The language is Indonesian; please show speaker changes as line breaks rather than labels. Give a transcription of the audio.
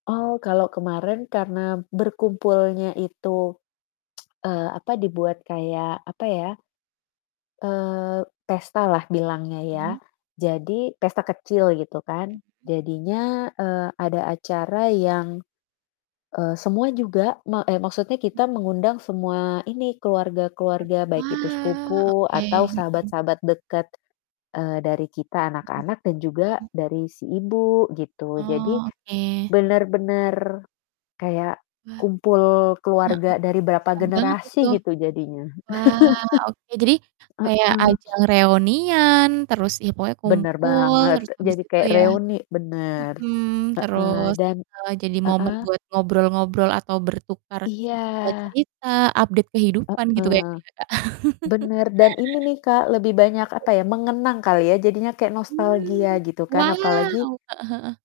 Oh kalau kemarin karena berkumpulnya itu, eee, apa, dibuat kayak apa ya eee, pestalah bilangnya ya.
Mhm.
Jadi pesta kecil gitu kan,
Mhm.
jadinya, eee, ada acara yang, eee, semua juga ma eh maksudnya kita mengundang semua ini keluarga-keluarga baik itu
Wah,
sepupu
oke.
atau
Mhm.
sahabat-sahabat deket, eee, dari kita
Mhm,
anak-anak dan juga
mmm.
dari si ibu gitu. Jadi,
Oh, oke.
bener-bener kayak
Wah. Heeh,
kumpul keluarga dari berapa
kasihan banget itu.
generasi gitu jadinya.
Wah oke, jadi kayak
Heeh.
ajang reunian, terus ya pokoknya
Bener
kumpul,
banget,
terus habis
jadi
itu
kayak
ya
reuni, bener.
mhm,
Heeh,
terus
dan
heeh, jadi momen
heeh?
buat ngobrol-ngobrol atau bertukar, eee,
Iya.
cerita update kehidupan gitu kayaknya
Heeh.
ya Kak.
Bener, dan ini nih Kak, lebih banyak
[unintelligible]
apa ya, mengenang kali ya, jadinya kayak nostalgia
Mmm,
gitu kan.
wow!
Apalagi
Heeh heeh.